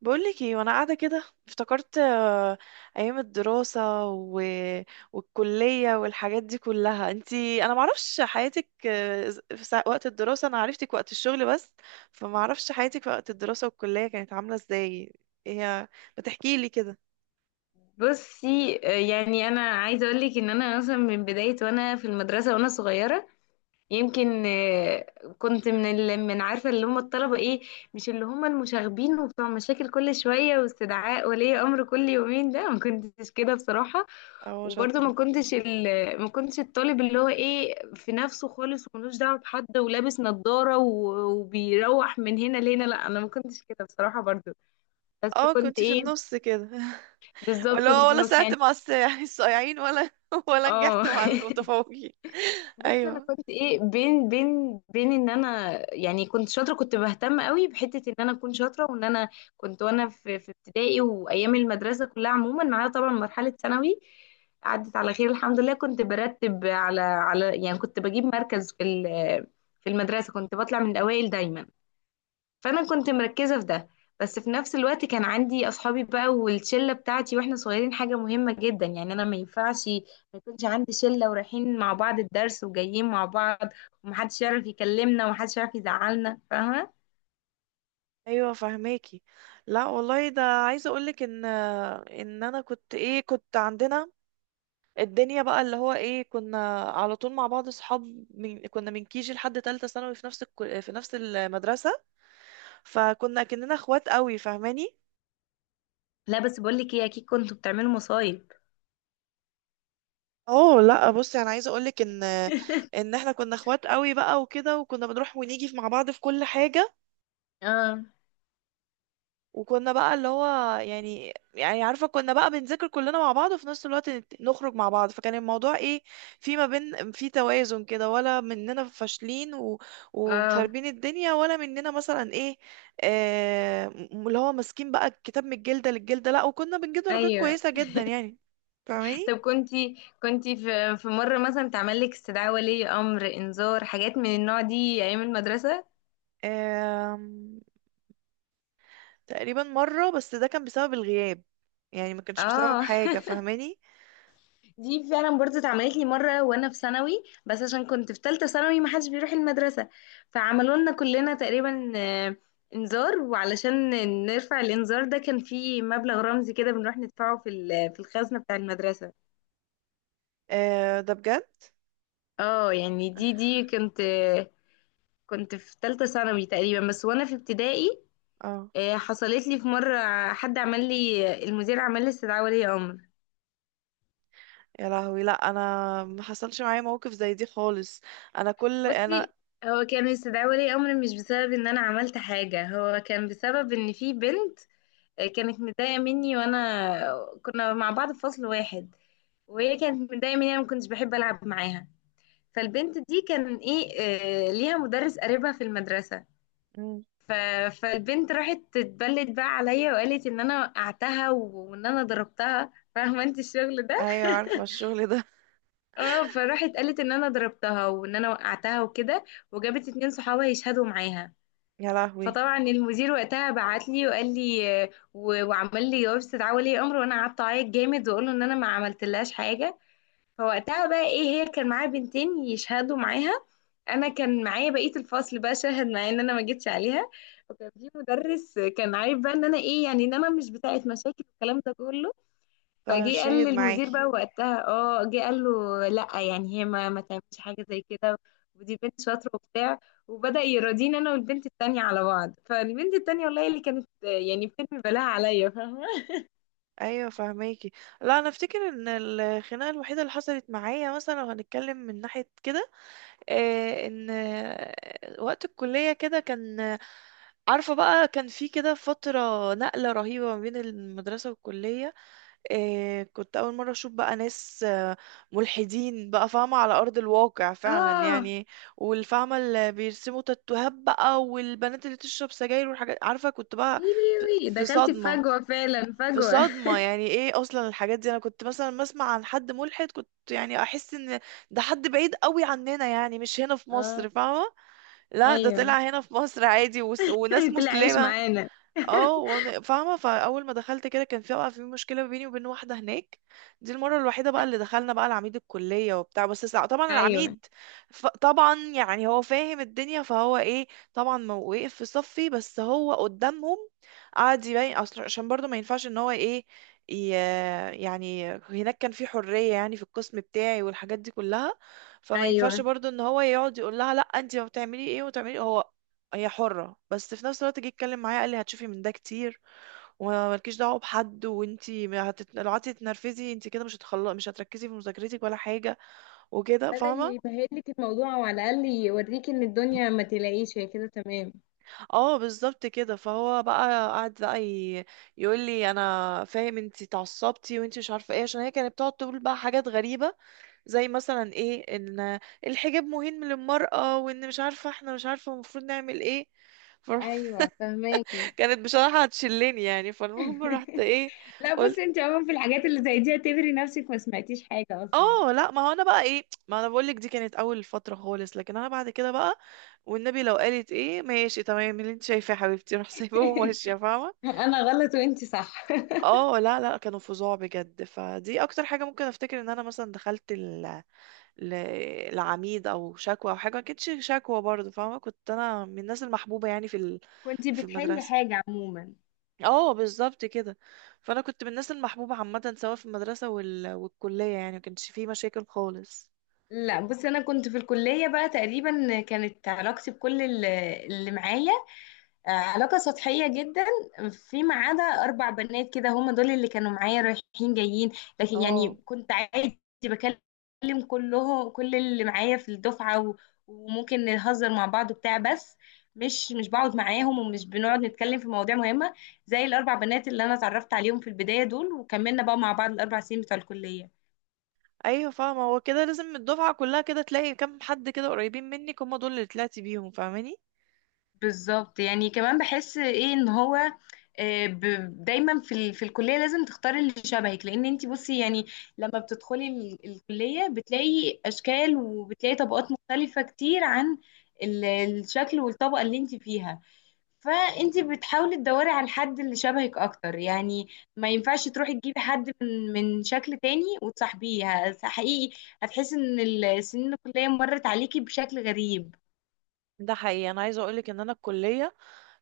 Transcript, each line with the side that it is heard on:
right: بقولك ايه، وانا قاعده كده افتكرت ايام الدراسه والكليه والحاجات دي كلها. انا معرفش حياتك في وقت الدراسه. انا عرفتك وقت الشغل بس، فمعرفش حياتك في وقت الدراسه والكليه كانت عامله ازاي. ايه هي؟ بتحكي لي كده.
left: بصي، يعني انا عايزه اقول لك ان انا مثلا من بدايه وانا في المدرسه وانا صغيره يمكن. كنت من عارفه اللي هم الطلبه ايه، مش اللي هم المشاغبين وبتوع مشاكل كل شويه واستدعاء ولي امر كل يومين، ده ما كنتش كده بصراحه.
right: اه،
left: وبرضه
right: شاطره.
left: ما كنتش الطالب اللي هو ايه في نفسه خالص وملوش دعوه بحد ولابس نظاره وبيروح من هنا لهنا، لا انا ما كنتش كده بصراحه برضه. بس
right: اه،
left: كنت
right: كنت في
left: ايه؟
right: النص كده.
left: بالظبط كنت
right: ولا
left: في
right: ولا
left: النص
right: ساعدت
left: يعني.
right: مع يعني الصايعين، ولا ولا
left: اه.
right: نجحت مع المتفوقين.
left: بس انا
right: ايوه.
left: كنت ايه، بين بين ان انا يعني كنت شاطره، كنت بهتم قوي بحته ان انا اكون شاطره، وان انا كنت وانا في ابتدائي وايام المدرسه كلها عموما، ما عدا طبعا مرحله ثانوي، عدت على خير الحمد لله. كنت برتب على يعني كنت بجيب مركز في المدرسه، كنت بطلع من الاوائل دايما. فانا كنت مركزه في ده. بس في نفس الوقت كان عندي اصحابي بقى والشله بتاعتي واحنا صغيرين، حاجه مهمه جدا يعني، انا ما ينفعش ما يكونش عندي شله ورايحين مع بعض الدرس وجايين مع بعض، ومحدش يعرف يكلمنا ومحدش يعرف يزعلنا، فاهمه؟
right: ايوه، فهماكي. لا والله، ده عايزه اقولك ان انا كنت ايه، كنت عندنا الدنيا بقى، اللي هو ايه، كنا على طول مع بعض اصحاب، من كيجي لحد تالتة ثانوي في نفس المدرسه. فكنا كأننا اخوات قوي. فاهماني؟
left: لا بس بقول لك ايه، اكيد كنتوا بتعملوا مصايب.
right: اه، لا بصي، انا عايزه اقولك ان ان احنا كنا اخوات قوي بقى وكده، وكنا بنروح ونيجي مع بعض في كل حاجه.
left: اه.
right: وكنا بقى اللي هو يعني عارفة، كنا بقى بنذاكر كلنا مع بعض وفي نفس الوقت نخرج مع بعض. فكان الموضوع ايه، في ما بين، في توازن كده، ولا مننا فاشلين
left: اه.
right: ومخربين الدنيا، ولا مننا مثلا ايه، اللي هو ماسكين بقى الكتاب من الجلدة للجلدة. لا، وكنا بنجيب درجات
left: ايوه.
right: كويسة جدا يعني. فاهماني؟
left: طب كنتي في مره مثلا تعمل لك استدعاء ولي امر، انذار، حاجات من النوع دي ايام المدرسه؟
right: آم... تقريبا مرة بس، ده كان بسبب الغياب، يعني ما كانش بسبب
left: اه.
right: حاجة. فاهماني؟
left: دي فعلا برضه اتعملت لي مره وانا في ثانوي، بس عشان كنت في ثالثه ثانوي ما حدش بيروح المدرسه، فعملوا لنا كلنا تقريبا انذار. وعلشان نرفع الانذار ده كان في مبلغ رمزي كده بنروح ندفعه في الخزنه بتاع المدرسه.
right: ده بجد.
left: اه يعني دي كنت في ثالثه ثانوي تقريبا. بس وانا في ابتدائي،
right: اه،
left: حصلت لي في مره، حد عمل لي، المدير عمل لي استدعاء ولي امر.
right: يا لهوي، لا انا ما حصلش معايا موقف زي دي خالص. انا كل انا...
left: بصي، هو كانوا يستدعوا لي امر مش بسبب ان انا عملت حاجه، هو كان بسبب ان في بنت كانت متضايقه مني، وانا كنا مع بعض في فصل واحد، وهي كانت متضايقه مني انا ما كنتش بحب العب معاها. فالبنت دي كان ايه، ليها مدرس قريبها في المدرسه.
right: مم.
left: ف... فالبنت راحت تتبلد بقى عليا وقالت ان انا وقعتها وان انا ضربتها، فاهمه انت الشغل ده.
right: ايوه، عارفه الشغل ده.
left: اه، فراحت قالت ان انا ضربتها وان انا وقعتها وكده، وجابت اتنين صحابها يشهدوا معاها.
right: يا لهوي.
left: فطبعا المدير وقتها بعت لي وقال لي، وعمل لي جواب استدعاء ولي امر، وانا قعدت اعيط جامد واقول له ان انا ما عملتلهاش حاجه. فوقتها بقى ايه، هي كان معايا بنتين يشهدوا معاها، انا كان معايا بقيه الفصل بقى شاهد معايا ان انا ما جيتش عليها. وكان في مدرس كان عارف بقى ان انا ايه يعني، ان انا مش بتاعه مشاكل والكلام ده كله. فجه قال
right: فشاهد
left: للمدير
right: معاكي.
left: بقى وقتها، اه جه قال له لا يعني هي ما تعملش حاجه زي كده، ودي بنت شاطره وبتاع. وبدأ يراضيني انا والبنت التانية على بعض. فالبنت التانية والله اللي كانت يعني بترمي بلاها عليا فاهمه.
right: ايوه، فهماكي. لا، انا افتكر ان الخناقه الوحيده اللي حصلت معايا، مثلا لو هنتكلم من ناحيه كده، ان وقت الكليه كده كان، عارفه بقى، كان في كده فتره نقله رهيبه ما بين المدرسه والكليه. إيه، كنت أول مرة أشوف بقى ناس ملحدين بقى، فاهمة، على أرض الواقع فعلا
left: اه
right: يعني. والفاهمة اللي بيرسموا تاتوهات بقى، والبنات اللي تشرب سجاير والحاجات، عارفة، كنت بقى في
left: يليوي،
right: في
left: دخلت في
right: صدمة.
left: فجوه فعلا
right: في
left: فجوه.
right: صدمة يعني، ايه أصلا الحاجات دي، أنا كنت مثلا بسمع عن حد ملحد، كنت يعني أحس إن ده حد بعيد قوي عننا، يعني مش هنا في
left: اه.
right: مصر. فاهمة؟ لا، ده
left: ايوه.
right: طلع هنا في مصر عادي، وناس
left: طلع عايش
right: مسلمة.
left: معانا.
right: اه، وانا فاهمه، فاول ما دخلت كده كان في بقى في مشكله بيني وبين واحده هناك. دي المره الوحيده بقى اللي دخلنا بقى العميد الكليه وبتاع، بس طبعا
left: ايوه.
right: العميد، طبعا يعني هو فاهم الدنيا، فهو ايه، طبعا ما وقف في صفي، بس هو قدامهم قعد يبين. اصل عشان برضه ما ينفعش ان هو ايه، ي... يعني هناك كان في حريه يعني في القسم بتاعي والحاجات دي كلها، فما ينفعش
left: ايوه،
right: برضه ان هو يقعد يقول لها لا، انت ما بتعملي ايه وتعملي، هي حرة. بس في نفس الوقت جه يتكلم معايا قال لي هتشوفي من ده كتير، ومالكيش دعوة بحد، وانتي ما هتت... لو قعدتي تتنرفزي انتي كده مش هتخلص، مش هتركزي في مذاكرتك ولا حاجة وكده.
left: بدأ
right: فاهمة؟
left: يبهدلك الموضوع وعلى الاقل يوريك ان الدنيا ما تلاقيش هي كده تمام.
right: اه، بالظبط كده. فهو بقى قعد بقى يقول لي انا فاهم انتي اتعصبتي وانتي مش عارفة ايه، عشان هي كانت بتقعد تقول بقى حاجات غريبة، زي مثلا ايه ان الحجاب مهم للمرأة، وان مش عارفة، احنا مش عارفة المفروض نعمل ايه.
left: ايوه فهماكي.
right: فكانت بصراحة هتشلني يعني، فالمهم رحت ايه،
left: لا
right: قلت،
left: بصي، انت عموما في الحاجات اللي زي دي اعتبري نفسك ما سمعتيش حاجة اصلا.
right: اه، لا، ما هو انا بقى ايه، ما انا بقول لك دي كانت اول فتره خالص، لكن انا بعد كده بقى، والنبي، لو قالت ايه، ماشي تمام اللي انت شايفاه يا حبيبتي، روح، سايباهم وماشيه. فاهمه؟
left: انا غلط وانت صح.
right: اه، لا لا، كانوا فظاع بجد، فدي اكتر حاجه ممكن افتكر ان انا مثلا دخلت ل... العميد او شكوى او حاجه، ما كانتش شكوى برضه. فاهمه؟ كنت انا من الناس المحبوبه يعني في
left: كنت
right: في
left: بتحلي
right: المدرسه.
left: حاجة عموما.
right: اه، بالظبط كده. فانا كنت من الناس المحبوبه عامه، سواء في المدرسه والكليه، يعني ما كانش فيه مشاكل خالص.
left: لا بصي، انا كنت في الكلية بقى تقريبا كانت علاقتي بكل اللي معايا علاقة سطحية جدا، فيما عدا أربع بنات كده هم دول اللي كانوا معايا رايحين جايين. لكن يعني
right: اه.
left: كنت عادي بكلم كلهم، كل اللي معايا في الدفعة، وممكن نهزر مع بعض وبتاع، بس مش بقعد معاهم ومش بنقعد نتكلم في مواضيع مهمة زي الأربع بنات اللي أنا اتعرفت عليهم في البداية دول، وكملنا بقى مع بعض الأربع سنين بتوع الكلية.
right: ايوه، فاهمه، هو كده لازم الدفعه كلها كده تلاقي كام حد كده قريبين منك، هم دول اللي طلعتي بيهم. فاهماني؟
left: بالظبط يعني. كمان بحس ايه ان هو، دايما في الكليه لازم تختاري اللي شبهك. لان انت بصي يعني، لما بتدخلي الكليه بتلاقي اشكال وبتلاقي طبقات مختلفه كتير عن الشكل والطبقه اللي انت فيها. فانت بتحاولي تدوري على الحد اللي شبهك اكتر يعني، ما ينفعش تروحي تجيبي حد من شكل تاني وتصاحبيه. حقيقي هتحسي ان السنين الكليه مرت عليكي بشكل غريب.
right: ده حقيقي، انا عايزه اقولك ان انا الكليه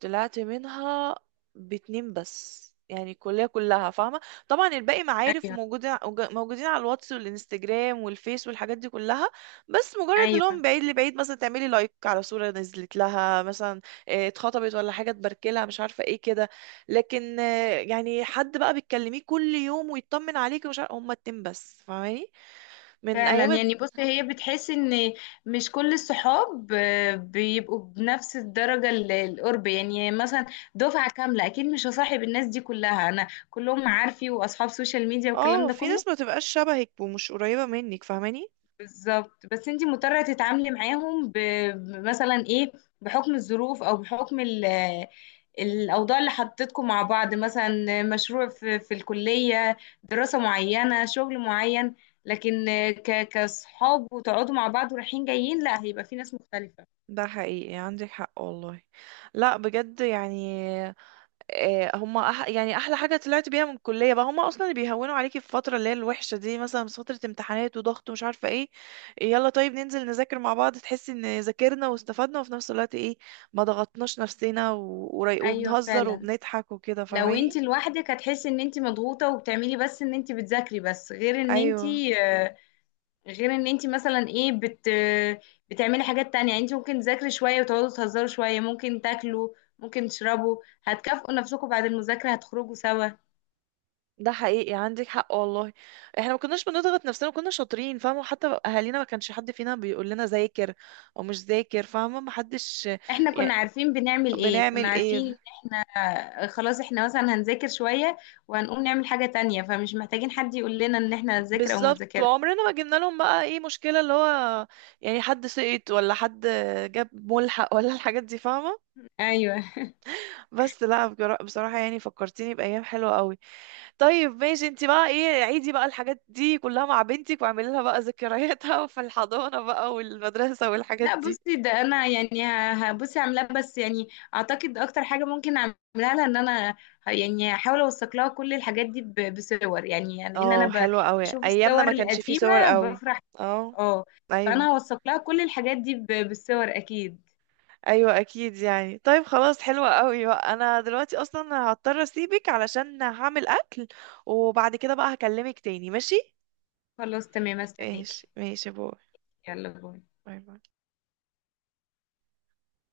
right: طلعت منها باتنين بس يعني الكلية كلها. فاهمة؟ طبعا الباقي معارف
left: ايوه.
right: وموجودين على الواتس والانستجرام والفيس والحاجات دي كلها، بس مجرد اللي هو
left: ايوه
right: من بعيد لبعيد، مثلا تعملي لايك على صورة نزلت لها، مثلا اتخطبت ولا حاجة، تباركلها، مش عارفة ايه كده. لكن يعني حد بقى بتكلميه كل يوم ويطمن عليكي ومش عارفة، هما اتنين بس. فاهماني؟ من
left: فعلا
right: ايام
left: يعني. بص، هي بتحس ان مش كل الصحاب بيبقوا بنفس الدرجة القرب يعني. مثلا دفعة كاملة اكيد مش هصاحب الناس دي كلها، انا كلهم معارفي واصحاب سوشيال ميديا والكلام
right: اه،
left: ده
right: في
left: كله.
right: ناس ما تبقاش شبهك ومش قريبة منك. فاهماني؟
left: بالظبط، بس انت مضطرة تتعاملي معاهم مثلا ايه، بحكم الظروف او بحكم الاوضاع اللي حطيتكم مع بعض، مثلا مشروع في الكلية، دراسة معينة، شغل معين. لكن كصحاب وتقعدوا مع بعض ورايحين جايين، لا هيبقى في ناس مختلفة.
right: ده حقيقي، عندك حق والله. لا بجد يعني، هما يعني احلى حاجه طلعت بيها من الكليه بقى، هما اصلا اللي بيهونوا عليكي في الفتره اللي هي الوحشه دي، مثلا في فتره امتحانات وضغط ومش عارفه ايه. يلا طيب، ننزل نذاكر مع بعض، تحسي ان ذاكرنا واستفدنا، وفي نفس الوقت ايه، ما ضغطناش نفسنا
left: ايوه
right: وبنهزر
left: فعلا.
right: وبنضحك وكده.
left: لو انت
right: فاهماني؟
left: لوحدك هتحسي ان انت مضغوطة وبتعملي بس ان انت بتذاكري، بس غير ان انت
right: ايوه،
left: غير ان انت مثلا ايه بتعملي حاجات تانية يعني. انت ممكن تذاكري شوية وتقعدوا تهزروا شوية، ممكن تاكلوا، ممكن تشربوا، هتكافئوا نفسكم بعد المذاكرة هتخرجوا سوا.
right: ده حقيقي، عندك حق والله، احنا ما كناش بنضغط نفسنا، كنا شاطرين. فاهمه؟ وحتى اهالينا ما كانش حد فينا بيقول لنا ذاكر او مش ذاكر. فاهمه؟ ما حدش
left: احنا كنا
right: يعني
left: عارفين بنعمل ايه، كنا
right: بنعمل
left: عارفين ان
right: ايه.
left: احنا خلاص احنا مثلا هنذاكر شوية وهنقوم نعمل حاجة تانية، فمش محتاجين حد يقول لنا ان احنا هنذاكر او ما
right: بالظبط،
left: نذاكرش.
right: وعمرنا ما جبنا لهم بقى ايه مشكله اللي هو يعني حد سقط ولا حد جاب ملحق ولا الحاجات دي. فاهمه؟
left: ايوه.
right: بس لا، بصراحه يعني فكرتيني بايام حلوه قوي. طيب ماشي، انت بقى ايه عيدي بقى الحاجات دي كلها مع بنتك، واعملي لها بقى ذكرياتها في الحضانه بقى والمدرسه والحاجات
left: لا
right: دي.
left: بصي، ده انا يعني هبصي عاملاه، بس يعني اعتقد اكتر حاجه ممكن اعملها لها ان انا يعني هحاول اوثق لها كل الحاجات دي بصور يعني، لان انا
right: اه، حلو قوي.
left: بشوف
right: ايامنا
left: الصور
right: ما كانش فيه صور
left: القديمه
right: قوي.
left: بفرح.
right: اه.
left: اه.
right: ايوه.
left: فانا هوثق لها كل الحاجات دي بالصور اكيد.
right: ايوه اكيد يعني. طيب خلاص، حلوة قوي بقى، انا دلوقتي اصلا هضطر اسيبك، علشان هعمل اكل، وبعد كده بقى هكلمك تاني. ماشي،
left: خلاص تمام،
right: ماشي،
left: استناكي.
right: ماشي، باي،
left: يلا باي.
right: باي، باي.